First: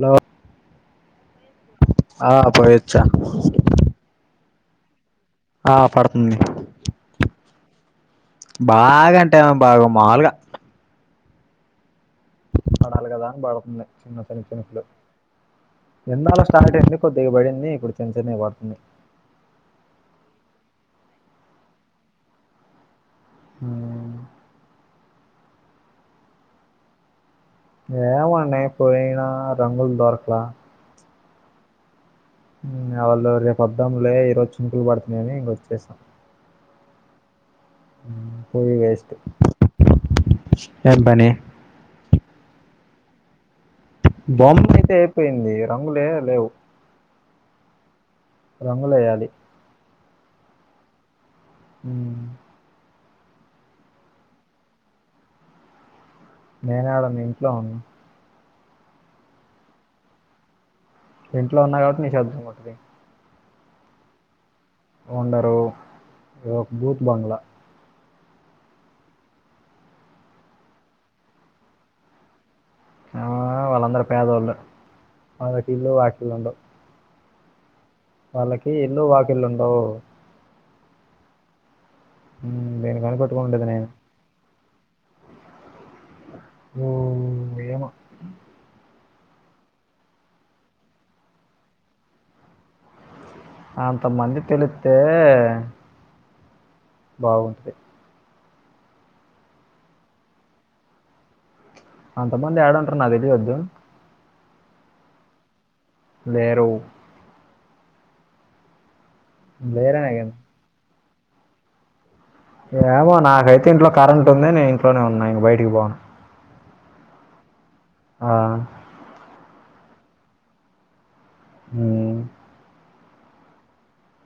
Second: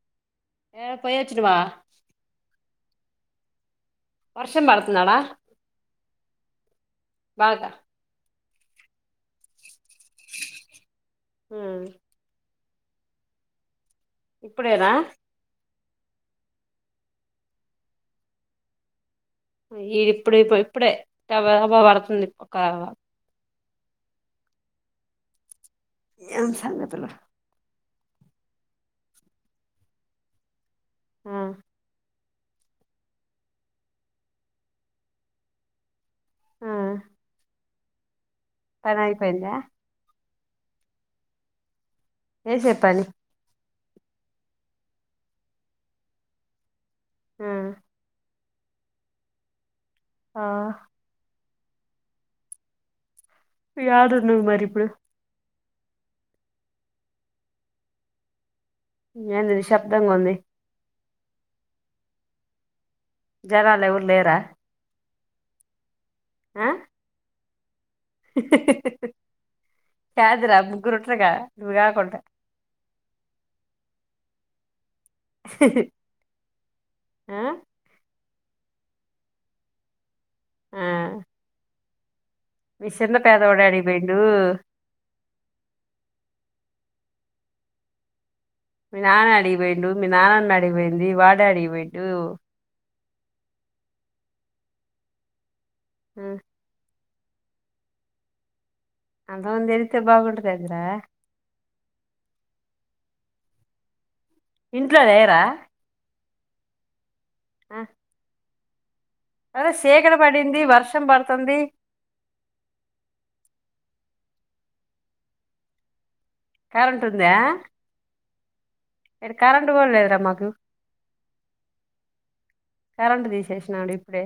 Hello ఏ పోయోచ్చినవా ఆ పోయోచ్చా వర్షం పడుతుందాడా ఆ పడుతుంది బాగా బాగంటే ఏం బాగొ మాలుగ ఉమ్ పడాలి గదాని పడుతుంది చిన్న చిన్న చినుకులు ఇప్పుడేనా ఎండ అలా స్టార్ట్ అయింది కొద్దిగా పడింది ఇప్పుడు చిన్న చిన్నయి పడుతున్నయ్ ఈడిప్పుడు ప ఇప్పుడే [unintelligible] పడుతుంది ఒక ఉమ్ ఏం సంగతులు ఏమండీ పోయినా రంగుల్ దొరక్లా ఆ ఇంగ వాళ్ళు రేపు వద్దాంలే ఈ రోజు చినుకులు పడుతున్నాయని ఇంకొచ్చేసాం ఆ ఉమ్ పోయి పని వేస్ట్ అయిపోయిందా ఏం పని రే చెప్పండి బొమ్మ అయితే అయిపోయింది రంగులే లేవు ఆ రంగులేయాలి ఆ ఉమ్ యాడున్నవ్ మరి ఇప్పుడు నేనాడ మి ఇంట్లో ఉన్నా ఎంది నిశబ్దంంగ ఉంది ఇంట్లో ఉన్నా కాబట్టి నిశ్శబ్దంగుంటది జనాలేవురు లేరా ఉండరు ఆ ఇదోక బూత్ బంగ్లా కాదురా ముగ్గురు ఉంట్రుగా నువ్ గాకుంట ఆ వాళ్ళందరు పేదోళ్ళు వాళ్ళకు ఇల్లు వాకిలుండవు ఆ వాళ్ళకి ఇళ్ళు వాకిల్లు ఉండవు ఆ ఉమ్, మీ దీన్ని సిన్న పేదవాడు కనిపెట్టుకుండేది నేను యాడికి పోయిండు ఉమ్ ఏమో మీ నాన్న యాడికిపోయిండు, మీ నాన్నన్న యాడికిపోయింది, వాడేడిగిపోయిండు అంతమంది తెలుత్తే ఉమ్ బాగుంటది అంత మంది తేలిత్తే బాగుంటదేందిరా అంత మంది యాడుంట్రు నాక్ తెలియొద్దు ఇంట్లో లేరా లేరు ఆ అదా లేరనే సీకటి కదా పడింది వర్షం పడతుంది ఏమో నాకైతే ఇంట్లో కరెంటు ఉంది నేను ఇంట్లోనే ఉన్నా ఇంక బయటకి పోను కరెంట్ ఉందా ఆ ఈడ కరెంట్ కూడా లేదు రా మాకు ఉ కరెంట్ తీసేసినాడు ఇప్పుడే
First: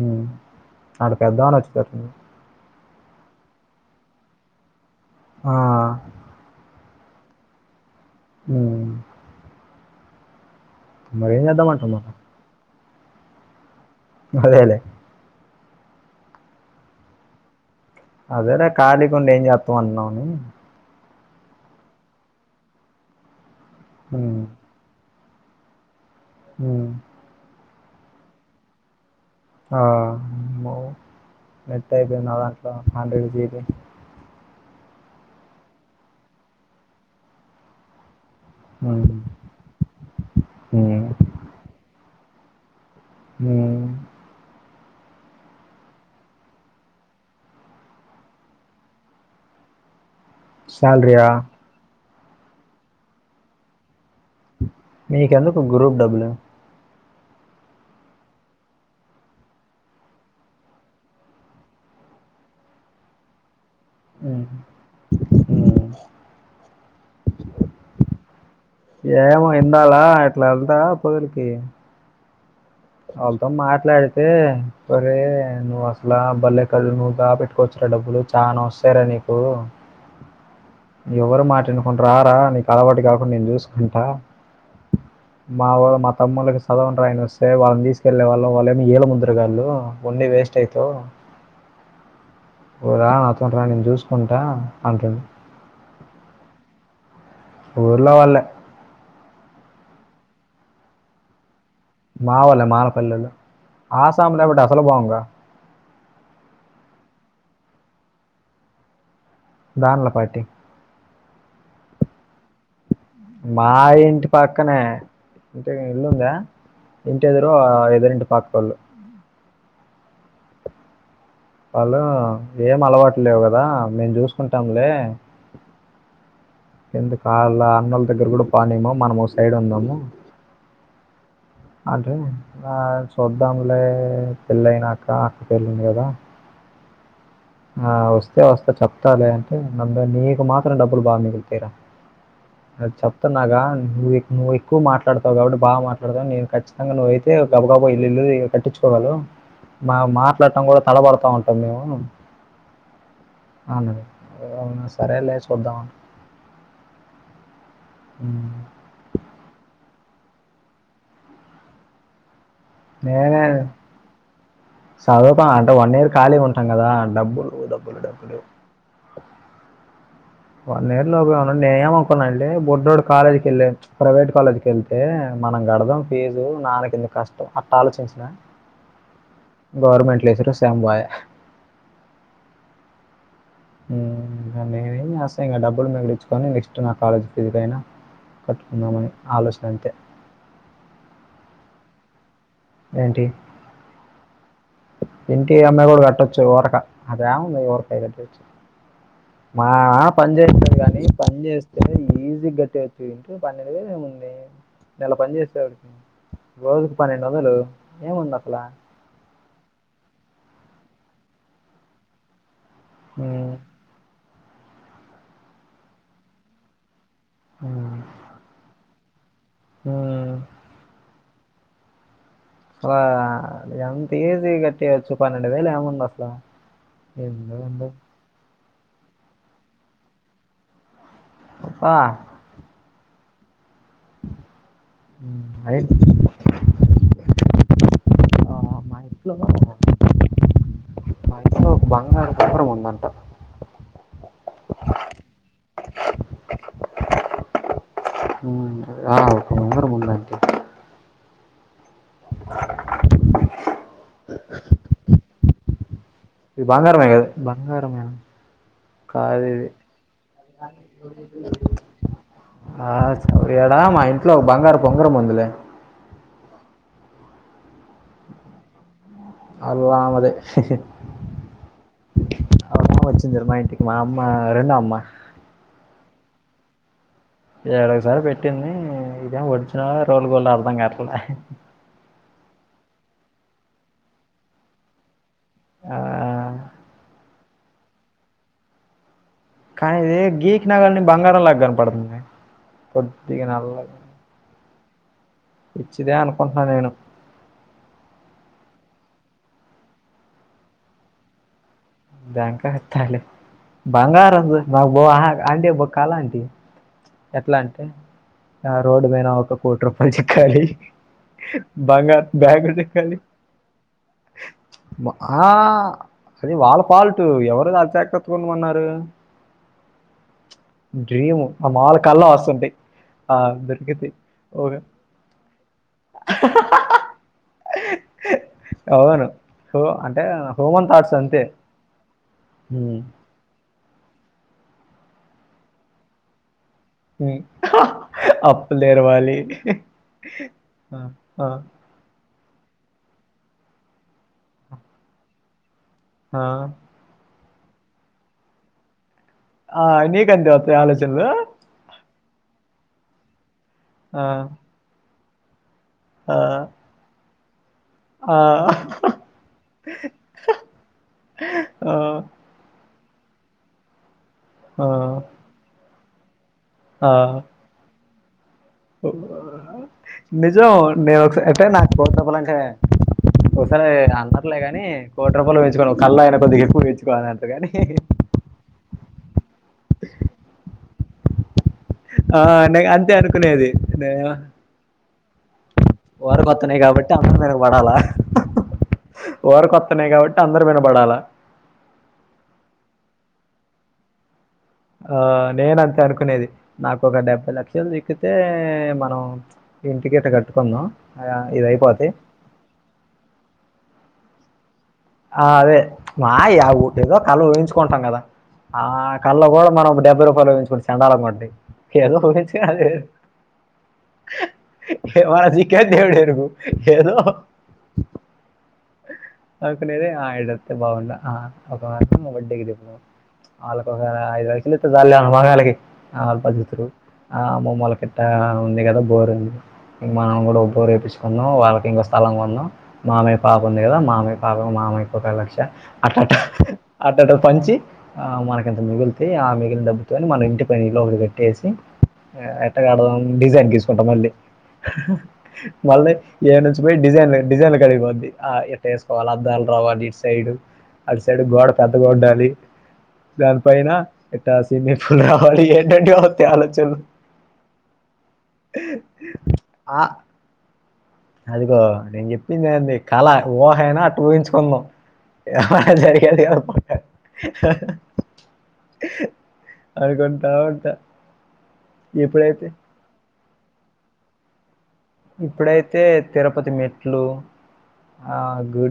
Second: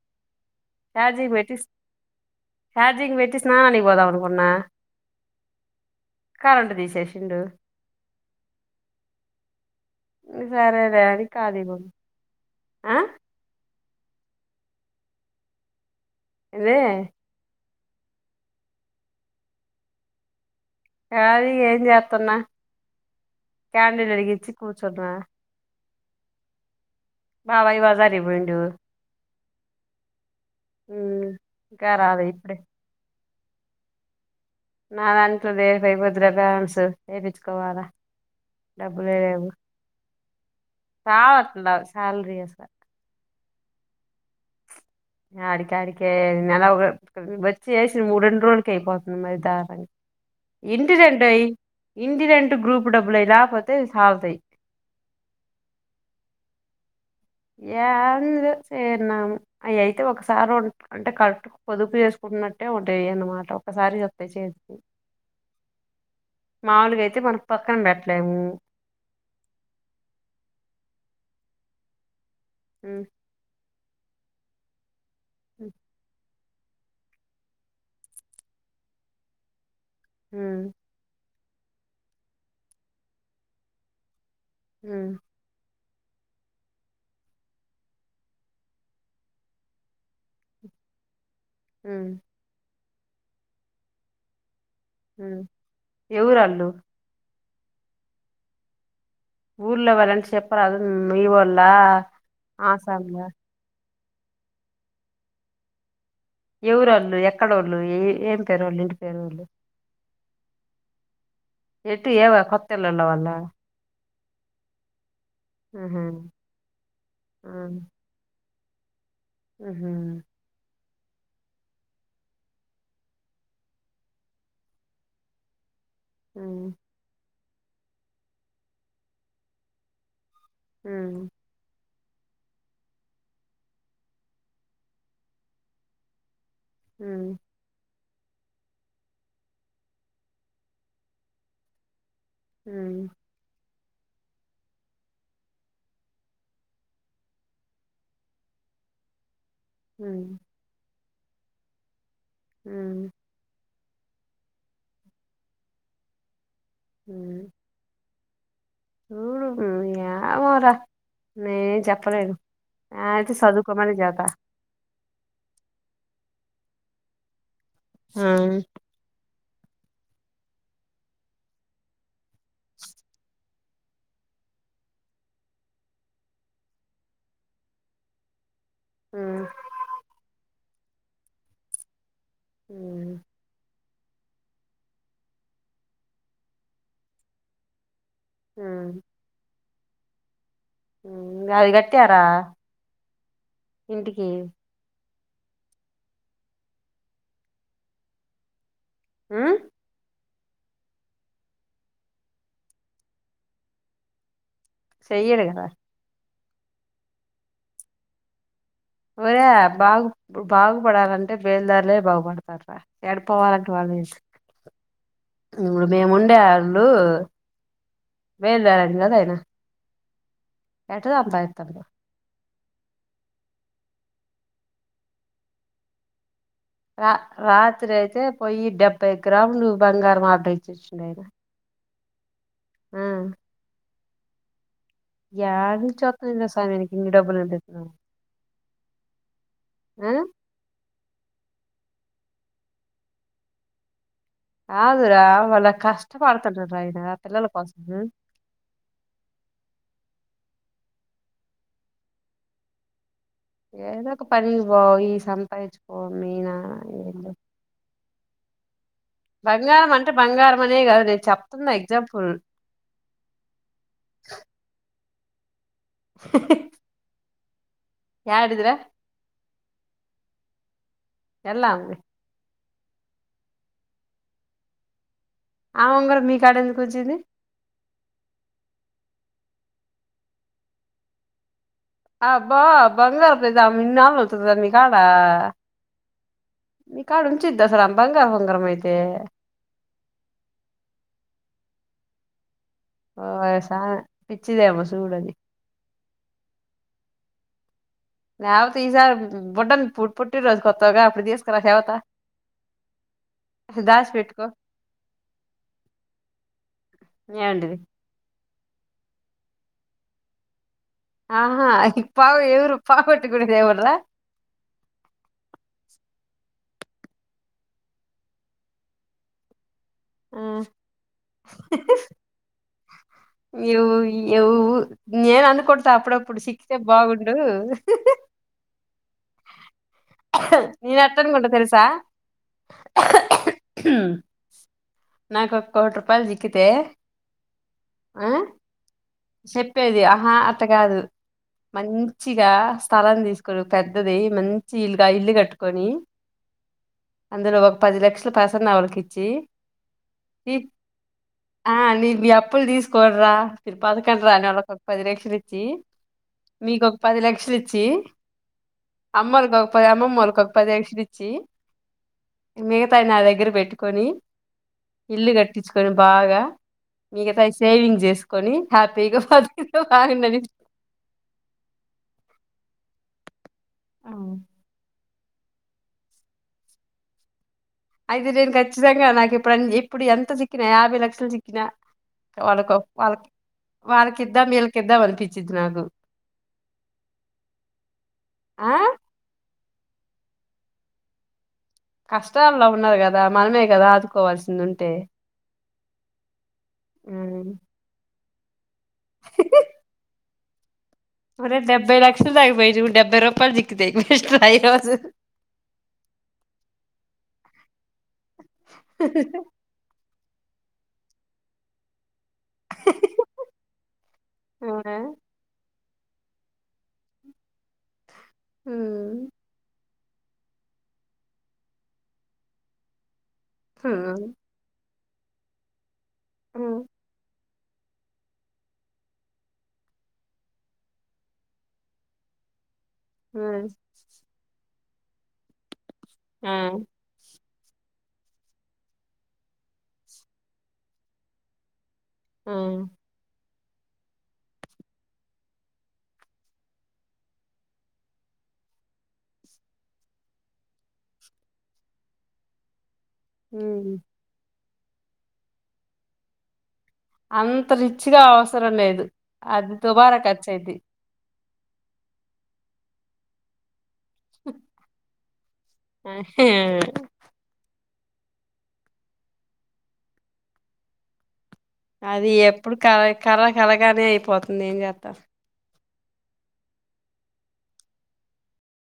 ఉమ్, ఆడు చార్జింగ్ పెద్దామని పెట్టి వచ్చేటట్టుంది హార్జీంగ్ పెట్టి స్నానానికి పోదావును కున్నా ఆ కరెంటు తీసేసిండు ఆ సరేలే అనీ మరి ఏం ఖాళీగా ఉన్ చేద్దామంటున్నాను అ అదేలే దే అదేలే ఖాళీకు ఉండి ఏం చేస్తాం అన్నావుని కాళిగా ఏం చేత్తున్న క్యాండిల్ ఉమ్, వెలిగించి కూర్చున్న హ బాబాయి బజారికు పోయిండు ఆ ఆమ్మో ఉమ్, ఇంకా నెట్ రాలే అయిపోయింది నా ఇప్పుడే దాంట్లో హండ్రెడ్ జీబీ నా దాంట్లో రేపైపోద్దురా బ్యాలన్సు వయించుకోవాలా ఉమ్, డబ్బులే లేవు ఉమ్, సా వత్తదా శాలరీ అంట ఉ ఆడికాడికే నెల ఒక వచ్చి చేసిన మూడురెండు రోజులకి అయిపోతుంది మరి దారనంగా ఇంటిరెంట్ శాలరీయా అయి ఇంటిరెంట్ గ్రూప్ డబ్బులు అయి గాకపోతే సాల్తయ్ నీకెందుకు గ్రూప్ డబ్బులు ఏంది చేన్నాము అవి అయితే ఒకసారి ఉంట్ అంటే కడ్ పొదుపు చేసుకుంటన్నట్టే ఉంటాయింద మాట ఒకసారి ఉమ్, చెప్ ఉమ్. [inaudible] మాల్లగయితే మనం పక్కన పెట్లేము ఏమో ఇందాలా ఇట్లా వెళ్దా పొదలికి ఉ వాళ్ళతో మాట్లాడితే ఒరే ఉమ్, నువ్వు అసలు బలేె ళు నువ్వు దాపెట్టుకోవచ్చురా డబ్బులు చాలా వస్తాయి రా నీకు హ ఎవరు మాట వినకుండా రారా నీకు అలవాటు కాకుండా నేను చూసుకుంటా హ మా వాళ్ళ మా తమ్ముళ్లకి సదవవు రాయని వస్తుంది సే వాళ్ళని తీసుకెళ్ళలే వాళ్ళం వాళ్ళెమో ఏలి ముద్రగాళ్ళు వండి వేస్ట్ అవుతావ్ ఉ ఓ రా నాతోటిరా నేను చూసుకుంటా అంటది ఎవరళ్ళు ఊర్లో వాల్లే ఊళ్లో వాళ్లని చెప్పరాదు మీ ఓల్లా మా ఒళ్ళే మాలపల్లోలు ఆ సాములుబట్టి అసలు బాగుంగా ఎవరు వాళ్ళు ఎక్కడోళ్ళు ఎ ఏం పేరోళ్ళు ఇంటి పేరోళ్ళు దాన్లపాటి ఎట్టు ఎవ కొత్తిళ్ల ఉన్న వాళ్ళ మా ఇంటి పక్కనే ఇంటి ఆహా ఇల్లుందా ఇంటి ఎదురు ఎదురింటి పక్కోళ్ళు ఉహూ వాళ్ళు ఏం అలవాటు లేవు కదా మేము చూసుకుంటాంలే ఊ ఎందుకు ఆళ్ళ అన్నల్ దగ్గర గుడా పానేమో మనం ఓ సైడ్ ఉందాము ఊ అంటే నా చూద్దాములే పెళ్ళయినాక అక్క పెళ్ళింది కదా ఊ ఆ ఒస్తే ఒస్త చెప్తాలే అంటే నన్ నే నీకు మాత్రం డబ్బులు బాగా మిగుళ్తేరా అది అప్ న్నాగా నువ్వేక్ నువ్వేక్కు మాట్లాడతావు కాబట్టి బా మాట్లాడతావ్ నేను ఖచ్చితంగా నువ్ ఐతే గబ గబ ఇల్లు ఇల్లు పట్టించుకోవాలు మా ఆ ఆ మాట్లాడటం కూడా తడబడతా ఉంటాం మేము ఊ అవునండి అవునా సరేలే చూద్దాం అని ఊ ఊ ఏమోర నేన్ ఏం చెప్పలేను ఆతే సదుకోమనే చెప్తా సదుత అంటే వన్ ఇయర్ ఖాళీ ఉంటాం కదా డబ్బులు డబ్బులు ఆ డబ్బులు వన్ ఇయర్ లోపే ఉ నేను ఏమనుకున్నా అంటె బుడ్డోడు కాలేజ్కి వెళ్ళి ప్రైవేట్ కాలేజ్కి ఎళ్తే మనం గడదాం ఫీజూ నాన్న కెందుకు కష్టం అట్ట ఆలోచించిన ఆ గవర్నమెంట్ లేసె సెమ్ బాయె ఊ ఊమ్ ఇగ నేనే ఏస్త ఇంగ డబ్బులు మిగిలిచ్చుకొని నెక్స్ట్ నా కాలేజ్ ఫీజుకైనా ఆ కట్టుకుందామని ఆలోచన అంతె ఊ నాది గట్యారా? ఏంటి ఇంటికి ఇంటి అమ్మాయి కూడా కట్టొచ్చు ఓరకా అదేముంది ఓరకాయ కట్టచ్చు ఉమ్ మా పని చేస్తది గాని పని చేస్తే ఈజీ గట్టేయాచ్చు ఇంటిలో పన్నడు ఏముంది నెల పని చెయ్యడు కదా చేస్తేవాడికి రోజుకి పన్నెండు వందలు ఏముంది అసలా ఒరేయ్ బాగు బాగుపడాలంటే బేలుదారులే బాగుపడతార హ్మ్. ఏడిపోవాలంటే వాళ్ళు ఇడు మేము ఉండే వాళ్ళు ఊ మేల్దారానికి గదా ఆయిన ఎట సంపాదితన్నవ్ వా అది అంత ఈజీ గట్టేయచ్చు పన్నెండు వేలు ఏముంది అసలు రా రాత్రి అయితే పొయ్యి డెబ్బై గ్రాములు బంగారం ఆర్డర్ ఇచ్చేసిండు ఆయన ఉప్ప ఆ [unintelligible] యాడి అయి నుంచి ఒత్తది ఇంత సమయానికి ఇన్ని డబ్బులు నిర్దిష్టగా డిప్లమ ఆ ఓ బంగారు పంజరం ఉందంట. కాదురా వాళ్ళ కష్టపడుతుండ్రు నాయన పిల్లల కోసం ఆ కొందర ముందంటి [unintelligible] ఏదో ఒక పనికి పోయి సంపాదించుకోనీ మీనా ఏంట బంగారమా? బంగారం అంటే బంగారం అనే కాదు నేను చెప్తున్న ఎగ్జాంపుల్ ఆ శౌర్య ఇడా మా ఇంట్లో ఒక బంగారపు ఉంగరం ఉందిలే ఇహ్హిహ్హి యాడిదిరా అగో ఆమెదే ఎల్లా ఉంది అవును వచ్చిందిరా మా ఇంటికి మా అమ్మా రెండో అమ్మా ఆమ్ ఉంగరం నీ కాడికి ఎందుకు వచ్చింది ఏడో ఒకసారి పెట్టింది ఇదేం ఒరిజినలా రోల్డ్ గోల్డ్ అర్థం కట్లే ఆబా బంగారం దయితే ఆమె ఇన్నాళ్లు ఉంచుతాదా నీ కాడా ఆ, నీ కాడ ఉంచిదా అసల ఆమె బంగారు ఉంగరం మైతే కానీ ఇది గీక్ నాగిని బంగారం లాగా కనపడుతుంది ఓ కొద్దిగా నల్ల సామి పిచ్చిదేమో చూడు అది పిచ్చిదే అనుకుంటున్న నేను లేకపోతే ఈసార్ బొడ్టన్ పు పుటిన రోజు కొత్తవుగా అప్పుడు తీసుకురా చెబుతా బ్యాంక అర్థాలు బంగారం పెట్టుకో గురిన్చ్ మాకు బో ఆఁ అంటే బొ కళ అండి ఎట్లా ఏవంటిది అంటే ఆ రోడ్డు మీన ఒక కోటి రూపాయలు చిక్కాలి ఆహా ఈ బంగారు పా బ్యాగులు ఎవరు చిక్కాలి పోగొట్టుకునేది ఎవడ్రా? ఆ అది వాళ్ళ ఫాల్ట్ ఎవరు ఆజాగర్తగా కొమన్నారు డ్రీము మాముల్గ కళ్ళో వస్తుంటయి ను్ ఇవ్ నేను అనుకుంటా అప్పుడప్పుడు చిక్కితే బాగుండు అవును హూ అంటే హూమన్ నేను థాట్స్ ఎట్ట అంతే అనుకుంటా తెలుసా ఉ [unintelligible] నాకు ఒక కోటి రూపాయలు జిక్కితే ఉమ్. ఆ అప్పులు తెరవాలి చెప్పేది ఆహా అట్ట ఆ, కాదు ఆ, మంచి మంచిగా స్థలం తీసుకోనీ పెద్దది మంచి ఇల్లుగా ఇల్లు కట్టుకొని ఆ అందులో ఒక పది లక్షలు ప్రసన్న వాళ్ళకి ఇచ్చీ ఆ నీక్ అంతే ఒత్తయా ఆలోచనలూ ఆ నీ మీ అప్పులు తీసుకోన్ డ్ర ఆ, బతకండి రా అని వాళ్ళకి ఒక పది లక్షలు ఇచ్చి ఆ, మీకు ఒక పది లక్ష లిచ్చీ ఆ, అమ్మోళ్లకు ఒక పది అమ్మమ్మ వాళ్ళకు ఒక పది లక్షలు ఇచ్చి ఆ, మిగతాయి నా దగ్గర బెట్టుకొని ఆ, ఇల్లు కట్టించుకొని బాగా ఆ. మిగతాయ్ సేవింగ్ చేసు కొనీ హ్యాపీగా బతికితే బాగున్నది మేము ఒకసారి అయితే నాకు [inaudible] చెప్పాలంటే ఒకసారి అన్నార్లే గాని కోటి రూపాయలు ఊహించుకో కళ్ళో అయినా కొద్ది ఎక్కువ ఊహించుకోవాలి అంతే కాని అయితే నేను ఖచ్చితంగా నాకు ఇప్పుడు ఇప్పుడు ఎంత చిక్కినా యాభై లక్షలు చిక్కినా ఆ వాళ్ళకో నే- అంతే వాళ్ళకి అనుకునేది వాళ్ళకి ఇద్దం వీళ్ళకిద్దం అనిపించిద్ది నాకు వోరకొత్తనయ్ గాబట్టి అందరు వినబడాలా ఆ వోరికొత్తనయ్ కాబట్టి అందరు వినబడాలా కష్టాల్లో ఉన్నారు కదా మనమే కదా ఆదుకోవాల్సింది ఉ ఆ నేను అంతే అనుకునేది నాకు ఒక ఉమ్. డెబ్బై లక్షలు జిక్కితే మనం ఇంటికి ఇంట కట్టుకుందాం ఆ, ఒరేయ్ ఇది డెబ్బై అయిపోతే లక్షలు దాక పోయి చూడు డెబ్బై రూపాయలు జిక్కుతయ్ వేస్ట్ర ఈ రోజు ఆ అదే మాయే ఒటేదో కళ ఊహించుకుంటం కదా ఆ కళ్ళో గుడా మనం ఒక డెబ్బై రూపాయలు ఉహించుకొని చండాగుంటయ్ ఏదో ఉహించి అదే అవునా ఏ మనజి కే దేవుడు ఎరుగు ఎదో హ్మ్ ఒక్కడిదే ఆ ఇడు ఒత్తే బావున్న ఆ ఒక్క మా బర్డేకి జేప్పు ఆళ్ళ ఒక ఉమ్, ఐదు లక్షలు ఇస్తే చాల్లే ఆ మొఖాలకి ఆ పది ఉమ్, లక్షలు ఆ అమ్మమ్మ వాళ్ కట్ట ఉంది కదా బోరు ఉంది ఇంక మనం కూడా బోరు ఎపించుకుందం వాళ్ళకి ఇంకా స్థలం కొన్నాం మా పాప ఉమ్, ఉంది కదా మామయ్య పాప మామయ్యకు ఒక లక్ష అట్టట ఆ, అట్టట పంచి ఆ మనకింత మిగులితే ఆ మిగిలిన డబ్బుతోని మన ఇంటి పైన ఇల్లు ఒకటి కట్టేసి ఆ, ఎట్ట కడదం డిజైన్ గీ కుంటమండి మళ్ళీ ఈడ నుంచి పోయి డిజైన్ డిజైన్లు కాడికిపోద్ది ఆ ఇట్ట ఎసుకోవాలి అద్దాలు రావాలి ఇట్ సైడు అటు సైడు గోడ పెద్దగా ఉండాలి దానిపైన ఉమ్. ఇట్ట స్విమ్మింగ్ పూల్ రావాలి ఏంటేంటో వత్తయ్ ఆలోచనలు అంత రిచ్గా అవసరం లేదు అది ఆ దుబారా ఖర్చయిద్ది అదిగో నేను చెప్పింది ఎంది కళ ఊహ అయినా అట్ట ఊహించుకుందాం జరిగేది గాకుండ అది కొంటవంట అది ఎప్పుడు కళ కళ కళగానే అయిపోతుంది ఏం చేస్తారు ఇప్పుడైతే తిరుపతి మెట్లు ఆ గుడి